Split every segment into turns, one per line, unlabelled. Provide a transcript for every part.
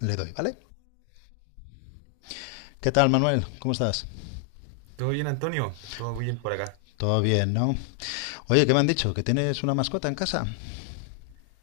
Le doy, ¿vale? ¿Qué tal, Manuel? ¿Cómo estás?
¿Todo bien, Antonio? ¿Todo bien por acá?
Todo bien, ¿no? Oye, ¿qué me han dicho? ¿Que tienes una mascota en casa?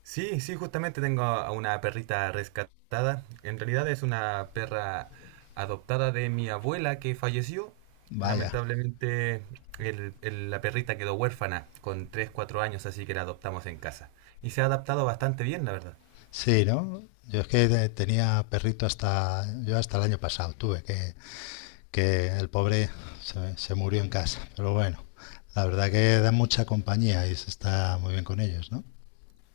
Sí, sí, justamente tengo a una perrita rescatada. En realidad es una perra adoptada de mi abuela que falleció.
Vaya.
Lamentablemente la perrita quedó huérfana con tres cuatro años, así que la adoptamos en casa. Y se ha adaptado bastante bien, la verdad.
Sí, ¿no? Yo es que tenía perrito yo hasta el año pasado tuve, que el pobre se murió en casa. Pero bueno, la verdad que da mucha compañía y se está muy bien con ellos, ¿no?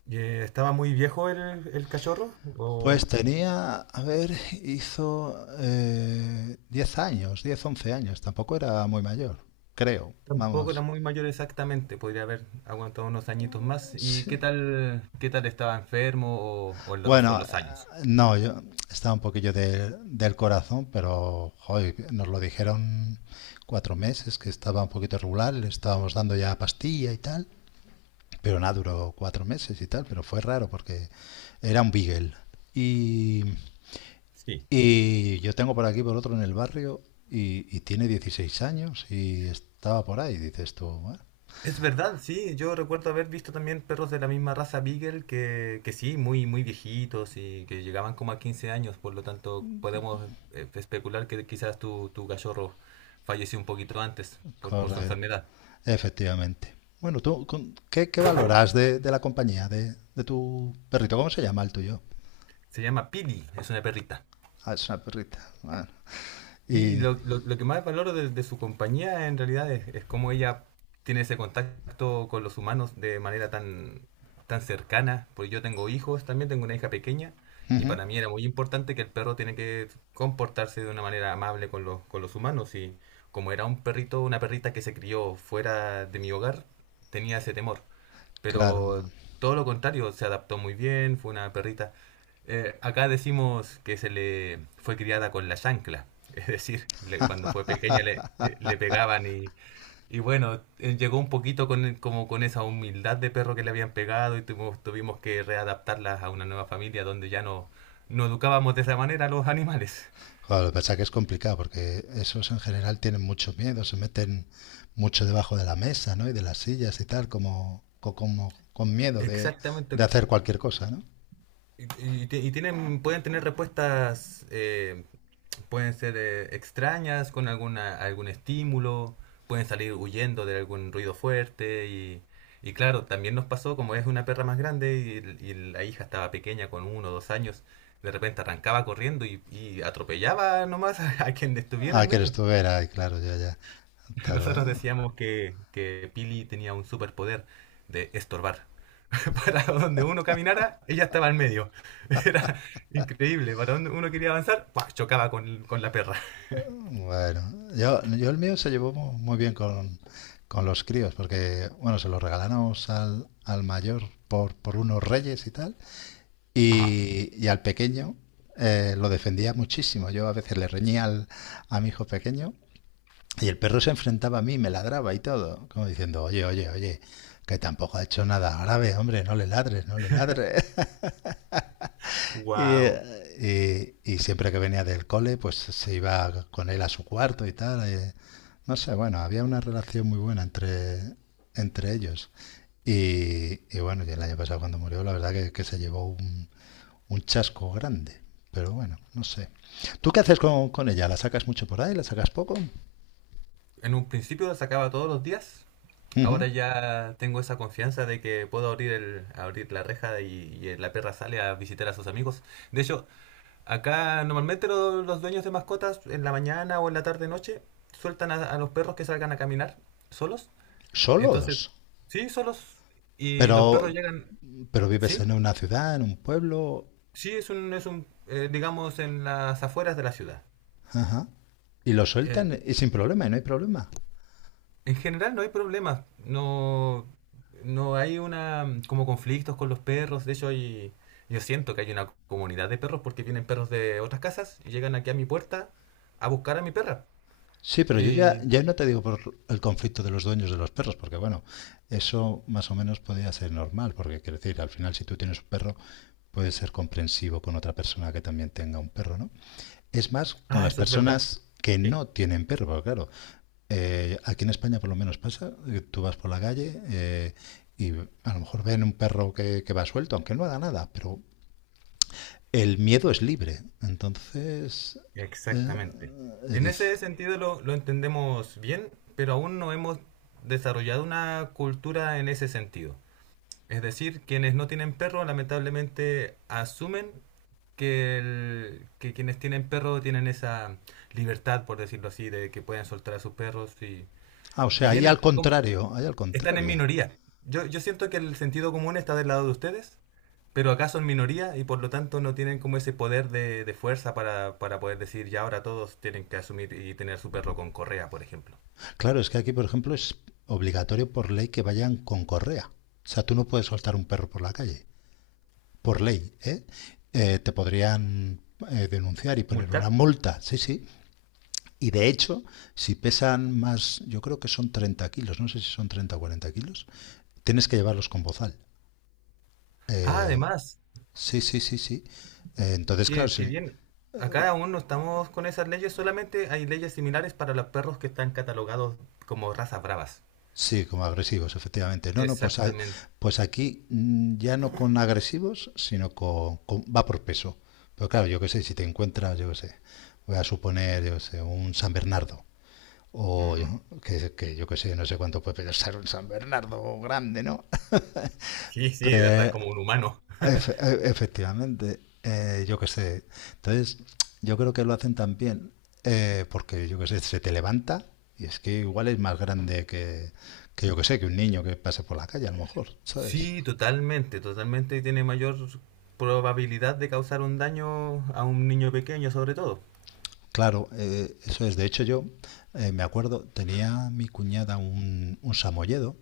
¿Estaba muy viejo el cachorro? ¿O
Pues tenía, a ver, hizo 10 años, 10 11 años, tampoco era muy mayor, creo,
tampoco era
vamos.
muy mayor exactamente? Podría haber aguantado unos añitos más. ¿Y
Sí,
qué tal estaba enfermo o o son
bueno,
los años?
no, yo estaba un poquillo del corazón, pero joy, nos lo dijeron 4 meses, que estaba un poquito regular, le estábamos dando ya pastilla y tal, pero nada, duró 4 meses y tal, pero fue raro porque era un Beagle. Y,
Sí.
y yo tengo por aquí, por otro, en el barrio, y tiene 16 años y estaba por ahí, dices tú, bueno,
Es verdad, sí. Yo recuerdo haber visto también perros de la misma raza Beagle que sí, muy, muy viejitos y que llegaban como a 15 años. Por lo tanto, podemos especular que quizás tu cachorro falleció un poquito antes por su
corre.
enfermedad.
Efectivamente. Bueno, ¿tú qué valoras de la compañía, de tu perrito? ¿Cómo se llama el tuyo?
Se llama Pili, es una perrita.
Ah, es una perrita. Bueno, y
Lo que más valoro de su compañía en realidad es cómo ella tiene ese contacto con los humanos de manera tan cercana, porque yo tengo hijos, también tengo una hija pequeña, y para mí era muy importante que el perro tiene que comportarse de una manera amable con con los humanos, y como era un perrito, una perrita que se crió fuera de mi hogar, tenía ese temor.
claro,
Pero todo lo contrario, se adaptó muy bien, fue una perrita. Acá decimos que se le fue criada con la chancla, es decir, cuando fue pequeña le pegaban y bueno, llegó un poquito como con esa humildad de perro que le habían pegado y tuvimos que readaptarla a una nueva familia donde no educábamos de esa manera a los animales.
joder, lo que pasa es que es complicado porque esos en general tienen mucho miedo, se meten mucho debajo de la mesa, ¿no? Y de las sillas y tal, como, como con miedo de
Exactamente.
hacer cualquier cosa, ¿no?
Y, y tienen, pueden tener respuestas pueden ser extrañas con algún estímulo, pueden salir huyendo de algún ruido fuerte y claro, también nos pasó, como es una perra más grande y la hija estaba pequeña con uno o dos años, de repente arrancaba corriendo y atropellaba nomás a quien estuviera
Ah,
en
que eres
medio.
tú, era, y claro, ya, ya. Claro,
Nosotros
eh.
decíamos que Pili tenía un superpoder de estorbar. Para donde uno caminara, ella estaba en medio. Era increíble. Para donde uno quería avanzar, ¡pua! Chocaba con la perra.
Bueno, yo el mío se llevó muy bien con los críos, porque, bueno, se lo regalamos al mayor por unos Reyes y tal,
Ajá.
y al pequeño lo defendía muchísimo. Yo a veces le reñía a mi hijo pequeño, y el perro se enfrentaba a mí, me ladraba y todo, como diciendo, oye, oye, oye, que tampoco ha hecho nada grave, hombre, no le ladres, no le ladres. Y,
Wow.
eh, y- y siempre que venía del cole, pues se iba con él a su cuarto y tal. No sé, bueno, había una relación muy buena entre ellos. Y bueno, y el año pasado cuando murió, la verdad que se llevó un chasco grande. Pero bueno, no sé. ¿Tú qué haces con ella? ¿La sacas mucho por ahí? ¿La sacas poco?
En un principio la sacaba todos los días. Ahora
Ujú.
ya tengo esa confianza de que puedo abrir la reja y la perra sale a visitar a sus amigos. De hecho, acá normalmente los dueños de mascotas en la mañana o en la tarde noche sueltan a los perros que salgan a caminar solos. Entonces,
¿Solos?
sí, solos. Y los perros
Pero,
llegan,
pero vives
sí,
en una ciudad, en un pueblo.
sí, digamos, en las afueras de la ciudad.
Ajá. Y lo
Eh,
sueltan y sin problema, y no hay problema.
en general no hay problemas. No, no hay una como conflictos con los perros. De hecho, yo siento que hay una comunidad de perros porque vienen perros de otras casas y llegan aquí a mi puerta a buscar a mi perra.
Sí, pero yo ya,
Y,
ya no te digo por el conflicto de los dueños de los perros, porque bueno, eso más o menos podría ser normal, porque quiero decir, al final si tú tienes un perro, puedes ser comprensivo con otra persona que también tenga un perro, ¿no? Es más, con
ah,
las
eso es verdad.
personas que
Sí,
no tienen perro, porque claro, aquí en España por lo menos pasa, tú vas por la calle y a lo mejor ven un perro que va suelto, aunque no haga nada, pero el miedo es libre, entonces eh,
exactamente.
eh,
En
diz-
ese sentido lo entendemos bien, pero aún no hemos desarrollado una cultura en ese sentido. Es decir, quienes no tienen perro lamentablemente asumen que quienes tienen perro tienen esa libertad, por decirlo así, de que pueden soltar a sus perros
Ah, o
y
sea, ahí
bien,
al contrario, ahí al
están en
contrario.
minoría. Yo siento que el sentido común está del lado de ustedes, pero acá son minoría y por lo tanto no tienen como ese poder de fuerza para poder decir ya ahora todos tienen que asumir y tener su perro con correa, por ejemplo.
Claro, es que aquí, por ejemplo, es obligatorio por ley que vayan con correa. O sea, tú no puedes soltar un perro por la calle, por ley, ¿eh? Te podrían denunciar y poner una
Multar.
multa, sí, sí. Y de hecho, si pesan más, yo creo que son 30 kilos, no sé si son 30 o 40 kilos, tienes que llevarlos con bozal.
Ah,
Eh,
además,
sí, sí, sí, sí. Entonces, claro,
qué, qué
sí.
bien. Acá aún no estamos con esas leyes, solamente hay leyes similares para los perros que están catalogados como razas bravas.
Sí, como agresivos, efectivamente. No, no, pues,
Exactamente.
pues aquí ya no con agresivos, sino va por peso. Pero claro, yo qué sé, si te encuentras, yo qué sé, voy a suponer, yo qué sé, un San Bernardo. O
Ujú.
que, yo qué sé, no sé cuánto puede pesar un San Bernardo grande, ¿no?
Sí, sí, de verdad, como un humano.
Efectivamente, yo qué sé. Entonces, yo creo que lo hacen también porque, yo qué sé, se te levanta y es que igual es más grande que, yo qué sé, que un niño que pase por la calle, a lo mejor, ¿sabes?
Sí, totalmente, totalmente. Y tiene mayor probabilidad de causar un daño a un niño pequeño, sobre todo.
Claro, eso es. De hecho, yo me acuerdo, tenía mi cuñada un samoyedo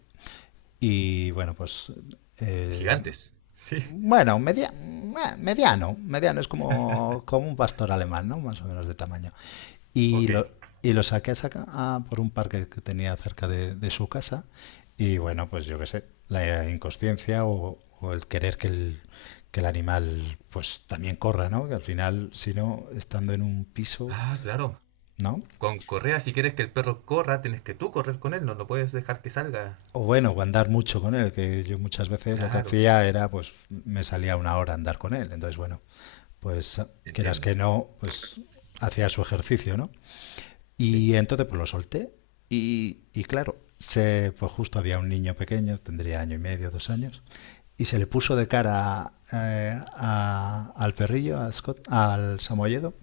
y, bueno, pues, eh,
Gigantes. Sí,
bueno, mediano, es como un pastor alemán, ¿no? Más o menos de tamaño. Y
ok.
lo, y lo saqué a por un parque que tenía cerca de su casa. Y bueno, pues yo qué sé, la inconsciencia o el querer que el animal pues también corra, ¿no? Que al final, si no, estando en un piso,
Ah, claro.
¿no?
Con correa, si quieres que el perro corra, tienes que tú correr con él, no lo puedes dejar que salga.
O bueno, o andar mucho con él, que yo muchas veces lo que
Claro,
hacía era, pues me salía una hora a andar con él. Entonces, bueno, pues quieras que
entiendo.
no, pues hacía su ejercicio, ¿no?
Sí,
Y entonces pues lo solté y claro, se, pues justo había un niño pequeño, tendría año y medio, 2 años, y se le puso de cara al perrillo, a Scott, al Samoyedo,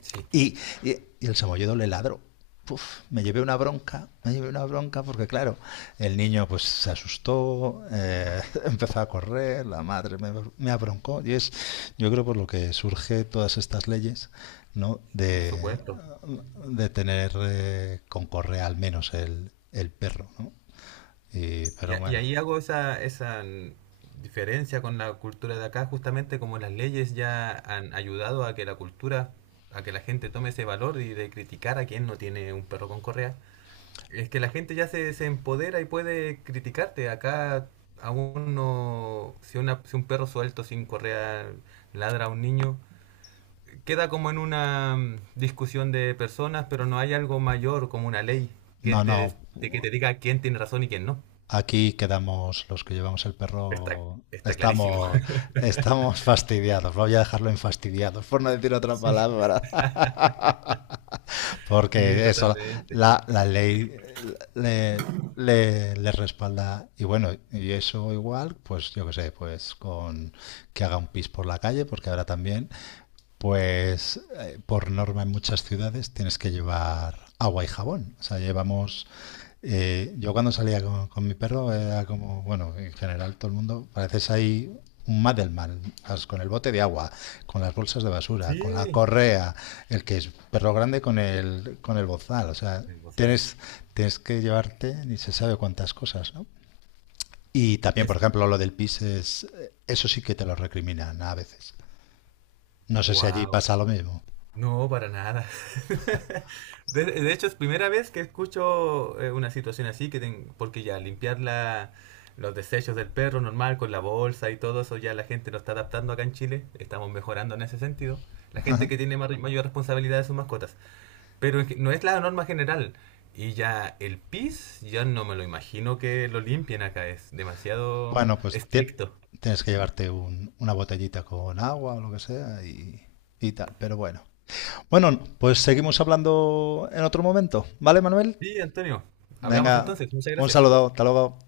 sí,
y, y el samoyedo le ladró. Uf, me llevé una bronca, me llevé una bronca porque claro, el niño pues se asustó, empezó a correr, la madre abroncó y es, yo creo por lo que surge todas estas leyes, ¿no?
por
De,
supuesto.
de tener con correa al menos el perro, ¿no? Pero
Y
bueno,
ahí hago esa diferencia con la cultura de acá, justamente como las leyes ya han ayudado a que la cultura, a que la gente tome ese valor y de criticar a quien no tiene un perro con correa. Es que la gente ya se empodera y puede criticarte. Acá aún no, si un perro suelto sin correa ladra a un niño, queda como en una discusión de personas, pero no hay algo mayor como una ley que
no, no,
que te diga quién tiene razón y quién no.
aquí quedamos los que llevamos el
Está,
perro.
está clarísimo.
Estamos fastidiados, voy a dejarlo en fastidiados, por no decir otra
Sí,
palabra,
sí,
porque eso,
totalmente.
la ley le, le respalda. Y bueno, y eso igual, pues yo qué sé, pues con que haga un pis por la calle, porque ahora también pues por norma en muchas ciudades tienes que llevar agua y jabón. O sea, llevamos... yo cuando salía con mi perro era como, bueno, en general todo el mundo, pareces ahí un Madelman, con el bote de agua, con las bolsas de basura, con la
Sí,
correa, el que es perro grande con con el bozal. O sea,
el bozal.
tienes, tienes que llevarte ni se sabe cuántas cosas, ¿no? Y también, por
Es
ejemplo, lo del pis es, eso sí que te lo recriminan a veces. No sé si allí
wow.
pasa lo mismo.
No, para nada. De hecho, es primera vez que escucho una situación así, porque ya limpiar los desechos del perro normal con la bolsa y todo eso, ya la gente lo está adaptando acá en Chile. Estamos mejorando en ese sentido. La gente que tiene mayor responsabilidad de sus mascotas. Pero es que no es la norma general. Y ya el PIS, ya no me lo imagino que lo limpien acá, es demasiado
Bueno, pues
estricto.
tienes que llevarte una botellita con agua o lo que sea y tal, pero bueno. Bueno, pues seguimos hablando en otro momento, ¿vale, Manuel?
Sí, Antonio, hablamos
Venga,
entonces, muchas
un
gracias.
saludo, hasta luego.